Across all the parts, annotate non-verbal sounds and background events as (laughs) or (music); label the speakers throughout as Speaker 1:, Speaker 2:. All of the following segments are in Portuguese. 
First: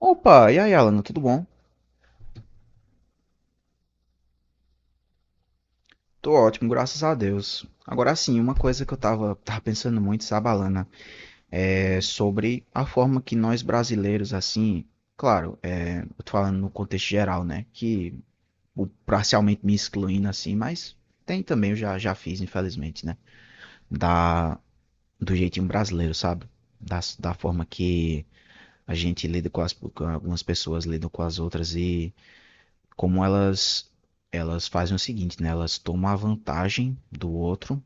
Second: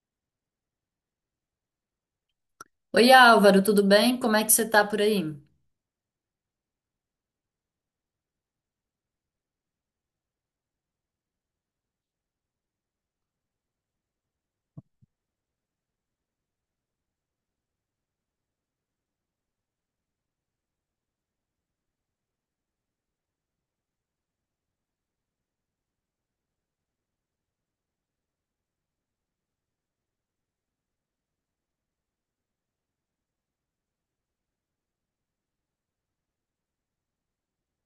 Speaker 1: Opa, e aí, Alana, tudo bom?
Speaker 2: Oi, Álvaro, tudo bem? Como é que você tá por aí?
Speaker 1: Tô ótimo, graças a Deus. Agora sim, uma coisa que eu tava pensando muito, sabe, Alana, é sobre a forma que nós brasileiros, assim, claro, eu tô falando no contexto geral, né, que parcialmente me excluindo, assim, mas tem também, já fiz, infelizmente, né, da, do jeitinho brasileiro, sabe, da forma que a gente lida com algumas pessoas lidam com as outras e como elas fazem o seguinte, né? Elas tomam a vantagem do outro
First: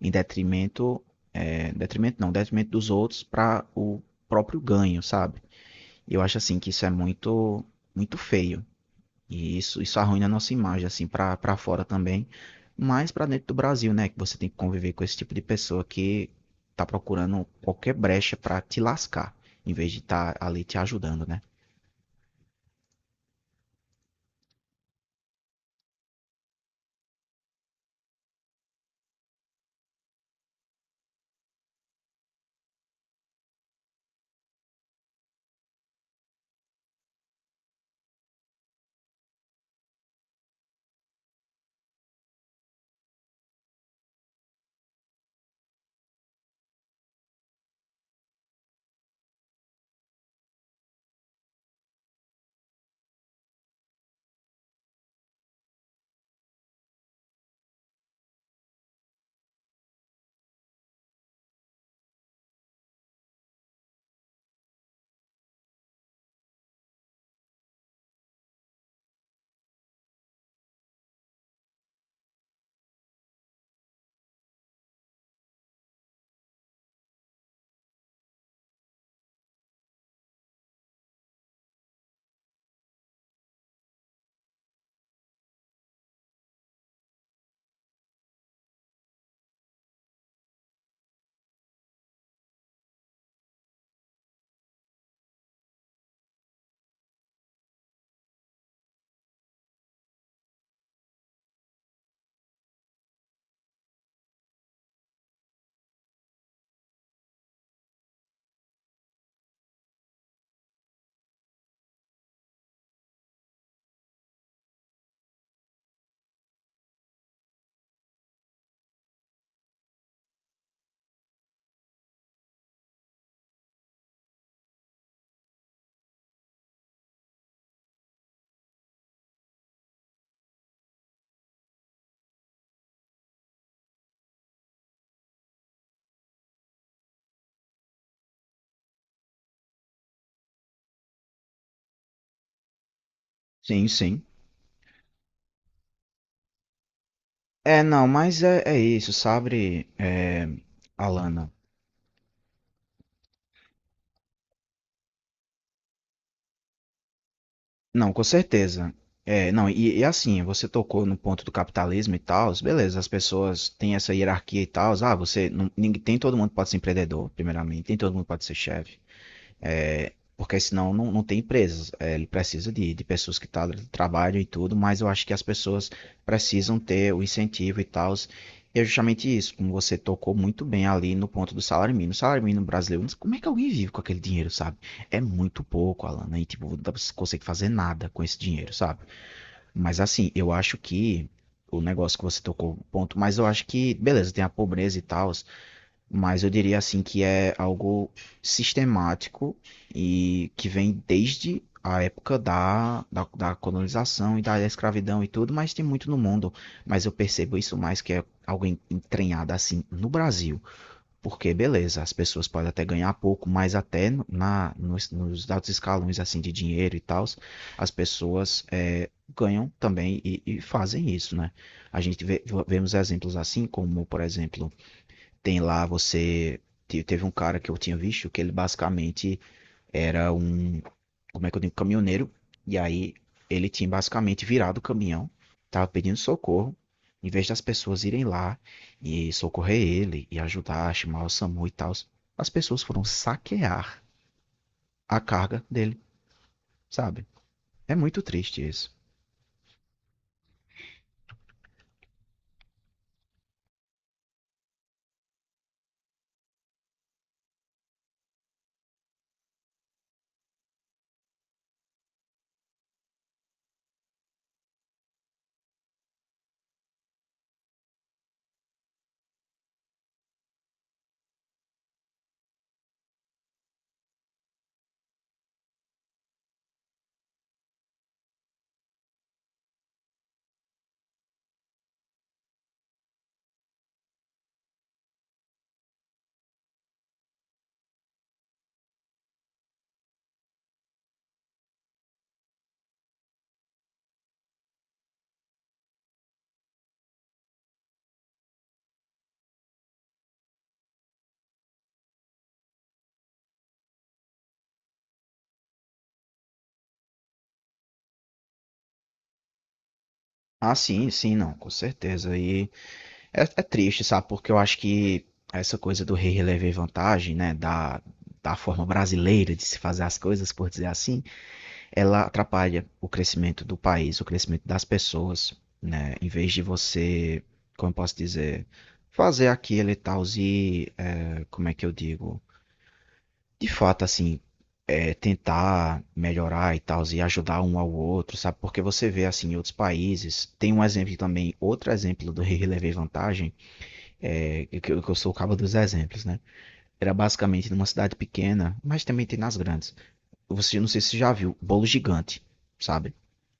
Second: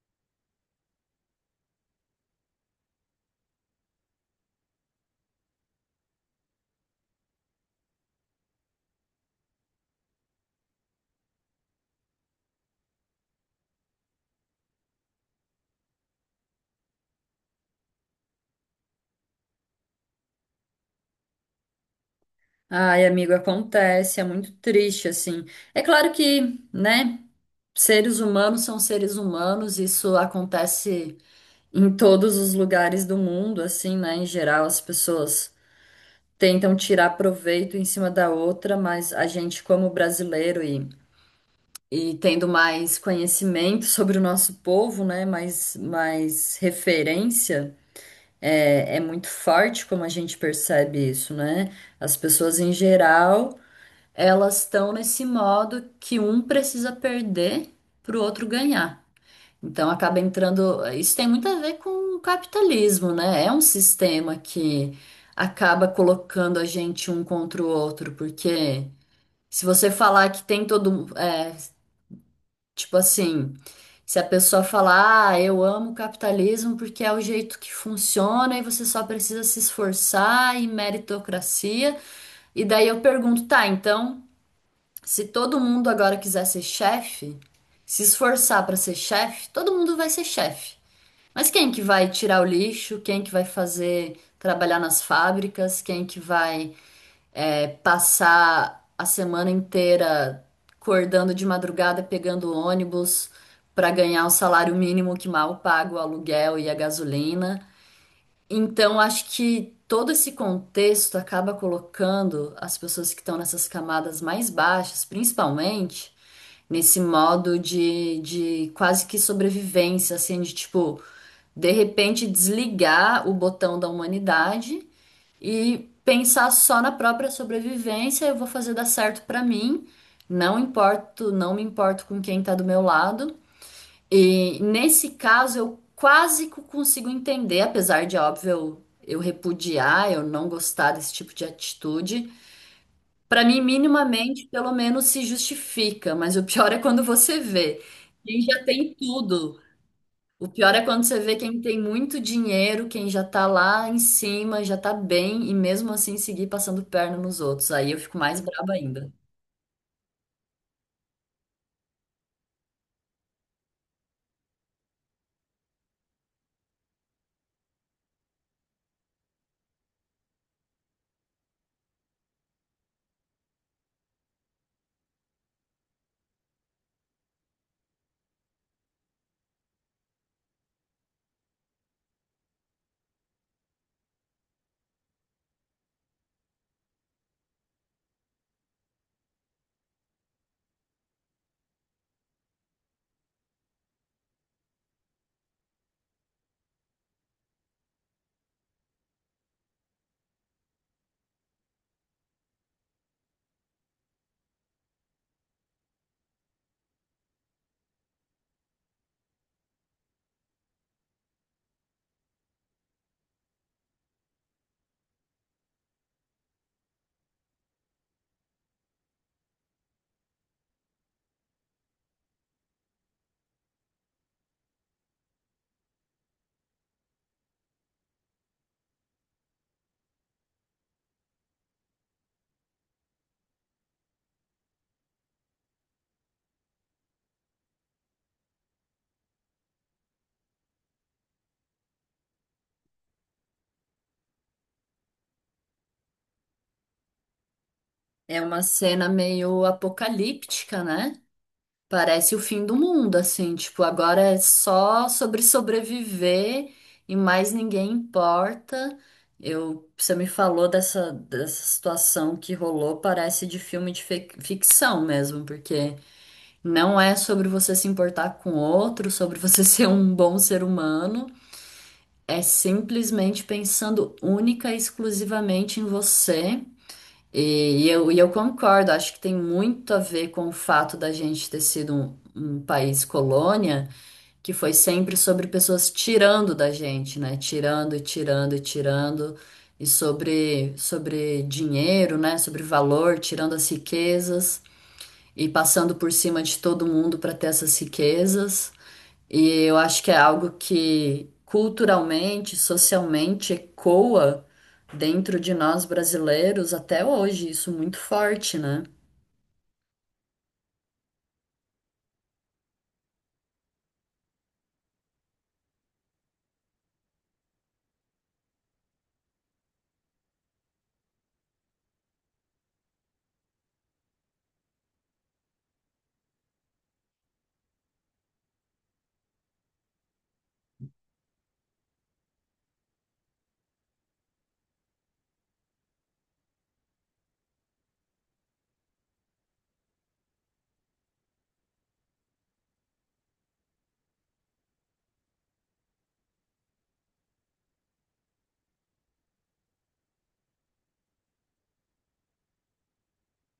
Speaker 1: em detrimento não, detrimento dos outros para o próprio ganho, sabe? Eu acho assim que isso é muito feio e isso arruina a nossa imagem assim para fora também, mas para dentro do Brasil, né? Que você tem que conviver com esse tipo de pessoa que tá procurando qualquer brecha para te lascar, em vez de estar ali te ajudando, né?
Speaker 2: Ai, amigo, acontece, é muito triste, assim. É claro que, né, seres humanos são seres humanos, isso acontece em todos os lugares do mundo, assim, né, em geral, as pessoas tentam tirar proveito em cima da outra, mas a gente, como brasileiro e tendo mais conhecimento sobre o nosso povo, né, mais referência. É muito forte como a gente percebe isso, né? As pessoas em geral, elas estão nesse modo que um precisa perder para o outro ganhar. Então acaba entrando. Isso tem muito a ver com o capitalismo, né? É um sistema que acaba colocando a gente um contra o outro, porque se você falar que tem todo, é, tipo assim, se a pessoa falar, ah, eu amo o capitalismo porque é o jeito que funciona e você só precisa se esforçar e meritocracia. E daí eu pergunto, tá, então, se todo mundo agora quiser ser chefe, se esforçar para ser chefe, todo mundo vai ser chefe. Mas quem que vai tirar o lixo? Quem que vai fazer trabalhar nas fábricas? Quem que vai passar a semana inteira acordando de madrugada, pegando ônibus para ganhar o salário mínimo que mal paga o aluguel e a gasolina. Então, acho que todo esse contexto acaba colocando as pessoas que estão nessas camadas mais baixas, principalmente, nesse modo de quase que sobrevivência, assim, de tipo, de repente desligar o botão da humanidade e pensar só na própria sobrevivência, eu vou fazer dar certo pra mim, não importo, não me importo com quem tá do meu lado. E nesse caso eu quase que consigo entender, apesar de óbvio eu repudiar, eu não gostar desse tipo de atitude. Pra mim,
Speaker 1: Sim, sim.
Speaker 2: minimamente, pelo menos se justifica, mas o pior é quando você
Speaker 1: É,
Speaker 2: vê.
Speaker 1: não, mas
Speaker 2: Quem
Speaker 1: é,
Speaker 2: já
Speaker 1: é
Speaker 2: tem
Speaker 1: isso,
Speaker 2: tudo,
Speaker 1: sabe, é,
Speaker 2: o pior é quando você vê
Speaker 1: Alana?
Speaker 2: quem tem muito dinheiro, quem já tá lá em cima, já tá bem, e mesmo assim seguir passando perna nos outros. Aí eu
Speaker 1: Não,
Speaker 2: fico
Speaker 1: com
Speaker 2: mais braba
Speaker 1: certeza.
Speaker 2: ainda.
Speaker 1: É, não, e assim, você tocou no ponto do capitalismo e tal, beleza, as pessoas têm essa hierarquia e tal, ah, você, não, ninguém, tem todo mundo pode ser empreendedor, primeiramente, tem todo mundo pode ser chefe. É, porque senão não tem empresas. É, ele precisa de pessoas que tá, trabalham e tudo, mas eu acho que as pessoas precisam ter o incentivo e tal. E é justamente isso, como você tocou muito bem ali no ponto do salário mínimo. O salário mínimo brasileiro, como é que alguém vive com aquele dinheiro, sabe? É muito pouco, Alan, né? E tipo, não consegue fazer nada com esse dinheiro, sabe? Mas assim, eu acho que o negócio que você tocou, ponto, mas eu acho que, beleza, tem a pobreza e tal, mas eu diria assim que é algo sistemático e que vem desde a época da colonização e da escravidão e tudo, mas tem muito no mundo. Mas eu percebo isso mais que é algo entranhado assim no Brasil. Porque, beleza, as pessoas podem até ganhar pouco, mas até nos altos escalões assim de dinheiro e tal, as pessoas ganham também e fazem isso, né? A gente vê, vemos exemplos assim, como, por exemplo, tem lá você. Teve um cara que eu tinha visto que ele basicamente era um. Como é que eu digo? Caminhoneiro. E aí ele tinha basicamente virado o caminhão, tava pedindo socorro. Em vez das pessoas irem lá e socorrer ele e ajudar, chamar o SAMU e tal, as pessoas foram saquear a carga dele, sabe? É muito
Speaker 2: É uma
Speaker 1: triste isso.
Speaker 2: cena meio apocalíptica, né? Parece o fim do mundo, assim, tipo, agora é só sobre sobreviver e mais ninguém importa. Você me falou dessa situação que rolou, parece de filme de ficção mesmo, porque não é sobre você se importar com o outro, sobre você (laughs) ser um bom ser humano. É simplesmente pensando única e exclusivamente em você. E eu concordo, acho que tem muito a ver com o fato da gente ter sido um país colônia, que foi sempre sobre pessoas tirando da gente, né? Tirando e tirando e tirando. E sobre dinheiro, né? Sobre valor, tirando as riquezas e passando por cima de todo mundo para ter essas riquezas. E eu acho que é algo que culturalmente, socialmente ecoa dentro de nós brasileiros até hoje, isso muito forte, né?
Speaker 1: Ah, sim, sim, não, com certeza. E É, é triste, sabe? Porque eu acho que essa coisa do rei relever vantagem, né? Da forma brasileira de se fazer as coisas, por dizer assim, ela atrapalha o crescimento do país, o crescimento das pessoas, né? Em vez de você, como eu posso dizer, fazer aquilo e tal, e, é, como é que eu digo? De fato, assim, é, tentar melhorar e tal, e ajudar um ao outro, sabe? Porque você vê, assim, em outros países, tem um exemplo também, outro exemplo do rei relever vantagem, que eu sou o cabo dos exemplos, né? Era basicamente numa cidade pequena, mas também tem nas grandes. Você Não sei se você já viu, bolo gigante, sabe?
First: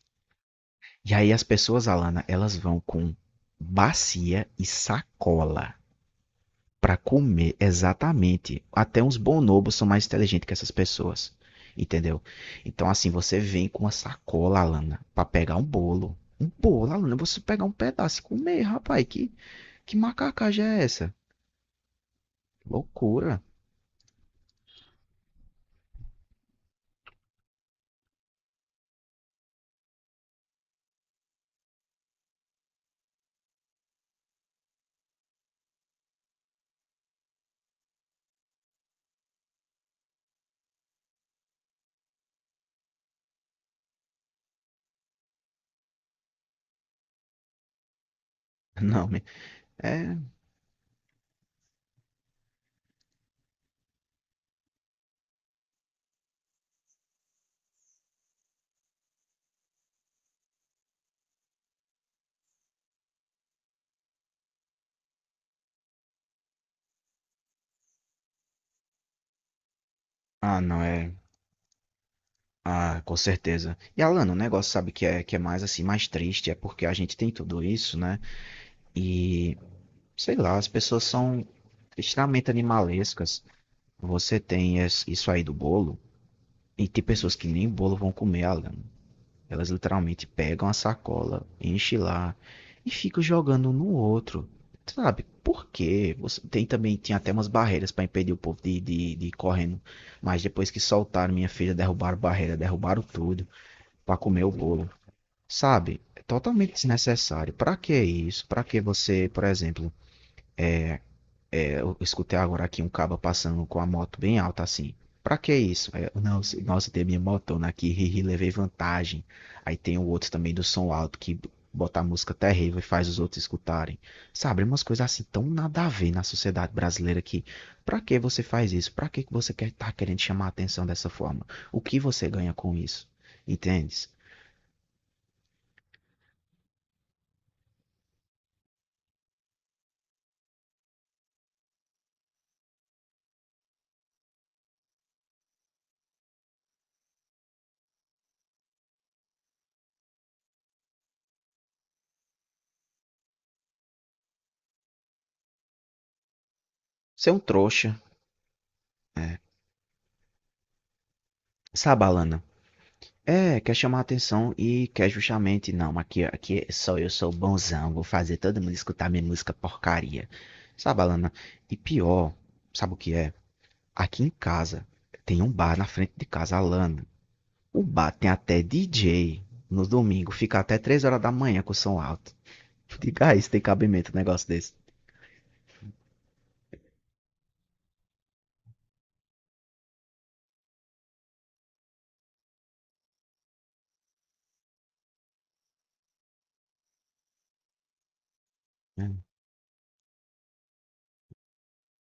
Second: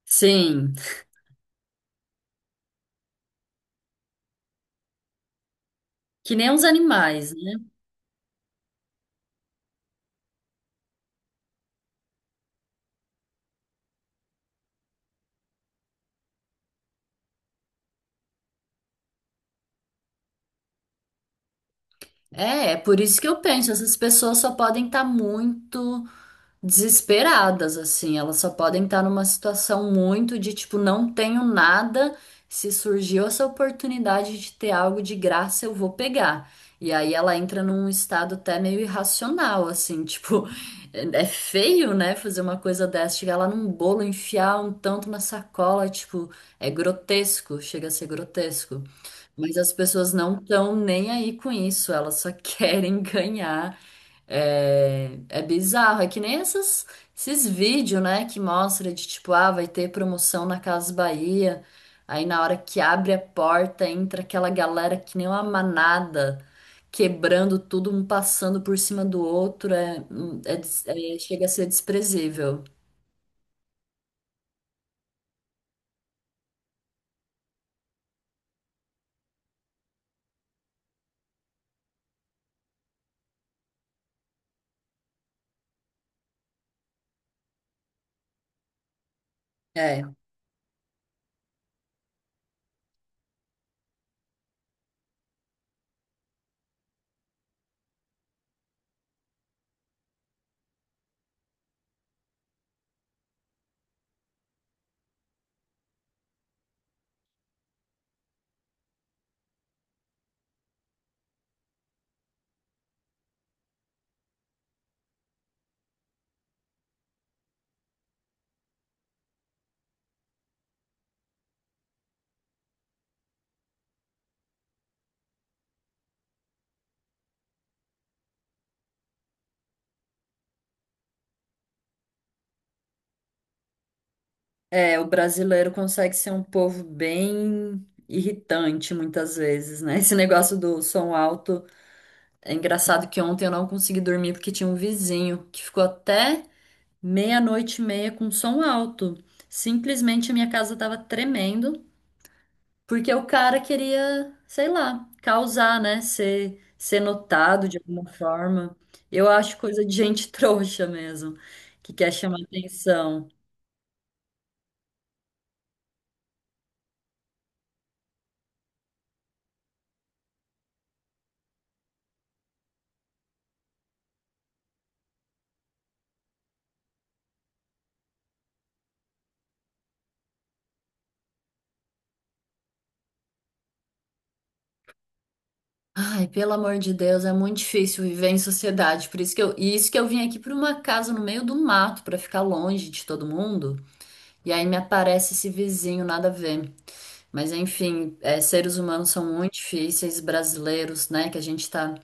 Speaker 2: Sim,
Speaker 1: E aí as pessoas, Alana, elas vão com bacia e sacola
Speaker 2: que nem os
Speaker 1: para
Speaker 2: animais, né?
Speaker 1: comer exatamente. Até uns bonobos são mais inteligentes que essas pessoas, entendeu? Então assim, você vem com uma sacola, Alana, para pegar um bolo. Um bolo, Alana, você pegar um pedaço e comer, rapaz, que macacagem é essa?
Speaker 2: É, é por isso que eu
Speaker 1: Loucura.
Speaker 2: penso, essas pessoas só podem estar muito desesperadas, assim. Elas só podem estar numa situação muito de tipo, não tenho nada. Se surgiu essa oportunidade de ter algo de graça, eu vou pegar. E aí ela entra num estado até meio irracional, assim, (laughs) tipo, é é feio, né? Fazer uma coisa dessa, chegar lá num bolo, enfiar um tanto na sacola, tipo, é grotesco, chega a ser
Speaker 1: (laughs)
Speaker 2: grotesco.
Speaker 1: Não, minha,
Speaker 2: Mas as pessoas
Speaker 1: é.
Speaker 2: não estão nem aí com isso, elas só (laughs) querem ganhar. É, é bizarro, é que nem esses vídeos, né, que mostra de tipo, ah, vai ter promoção na Casa Bahia. Aí na hora que abre a porta, entra aquela galera que nem uma manada, quebrando tudo, um passando por cima do outro, é, é
Speaker 1: Ah, não, é.
Speaker 2: chega a ser desprezível.
Speaker 1: Ah, com certeza. E Alan, o negócio sabe que é mais assim, mais triste, é porque a gente tem tudo isso, né? E sei lá, as pessoas são extremamente animalescas. Você tem isso aí do bolo, e tem pessoas que nem bolo vão comer, Alan. Elas
Speaker 2: É,
Speaker 1: literalmente pegam a sacola, enchem lá e ficam jogando um no outro. Sabe? Por quê? Você, tem também, tinha até umas barreiras para impedir o povo de ir correndo. Mas depois que soltaram minha filha, derrubaram barreira, derrubaram tudo para comer o bolo. Sabe? É totalmente desnecessário. Para que isso? Para que você, por exemplo, eu escutei agora aqui um caba passando com a moto bem alta assim. Pra que isso? Aí eu, não, nossa, tem a minha motona aqui, ri, levei vantagem. Aí tem o outro também do som alto que bota a música terrível e faz os outros escutarem. Sabe, umas coisas assim tão nada a ver na sociedade brasileira que pra que você faz isso? Pra que você quer tá querendo chamar a atenção dessa forma? O que você ganha com isso? Entendes?
Speaker 2: o brasileiro consegue ser um povo bem irritante muitas vezes, né? Esse negócio do som alto. É engraçado que ontem eu não consegui dormir porque tinha um vizinho que ficou até meia-noite e meia com som alto. Simplesmente a minha casa tava tremendo, porque o cara queria, sei lá, causar, né? Ser
Speaker 1: Você é um
Speaker 2: notado de
Speaker 1: trouxa,
Speaker 2: alguma forma. Eu
Speaker 1: é.
Speaker 2: acho coisa de gente (laughs) trouxa mesmo, que
Speaker 1: Sabe,
Speaker 2: quer
Speaker 1: Alana?
Speaker 2: chamar atenção.
Speaker 1: É, quer chamar atenção e quer justamente, não, aqui só eu sou bonzão, vou fazer todo mundo escutar minha música porcaria. Sabe, Alana? E pior, sabe o que é? Aqui em casa tem um bar na frente de casa, Alana. O bar tem até DJ no domingo, fica até 3 horas da manhã com o som alto. Diga aí se tem cabimento um negócio desse.
Speaker 2: Ai, pelo amor de Deus, é muito difícil viver em sociedade. Por isso que eu, e isso que eu vim aqui para uma casa no meio do mato, para ficar longe de todo mundo. E aí me aparece esse vizinho, nada a ver. Mas enfim, é, seres humanos são
Speaker 1: É.
Speaker 2: muito difíceis, brasileiros, né? Que a gente está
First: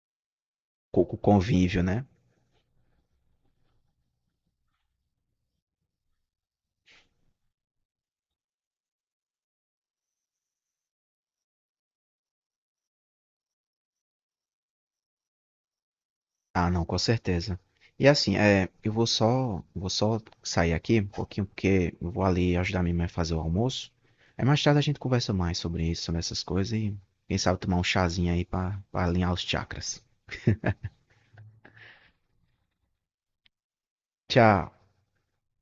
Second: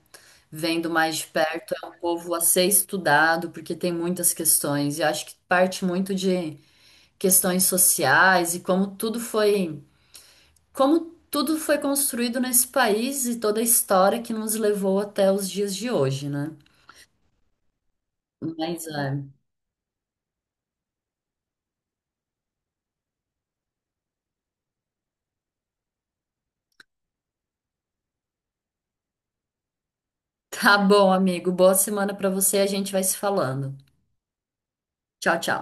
Speaker 2: vendo
Speaker 1: Com
Speaker 2: mais de perto,
Speaker 1: convívio,
Speaker 2: é um
Speaker 1: né?
Speaker 2: povo a ser estudado, porque tem muitas questões. E eu acho que parte muito de questões sociais e como tudo foi construído nesse país e toda a história que nos levou até os dias de hoje, né?
Speaker 1: Ah, não, com certeza. E assim, é,
Speaker 2: Mas é.
Speaker 1: vou só sair aqui um pouquinho, porque eu vou ali ajudar minha mãe a fazer o almoço. Aí mais tarde a gente conversa mais sobre isso, sobre essas coisas e quem sabe tomar um chazinho aí pra alinhar os chakras.
Speaker 2: Tá bom, amigo. Boa semana para você. A gente vai se falando.
Speaker 1: Tchau.
Speaker 2: Tchau, tchau.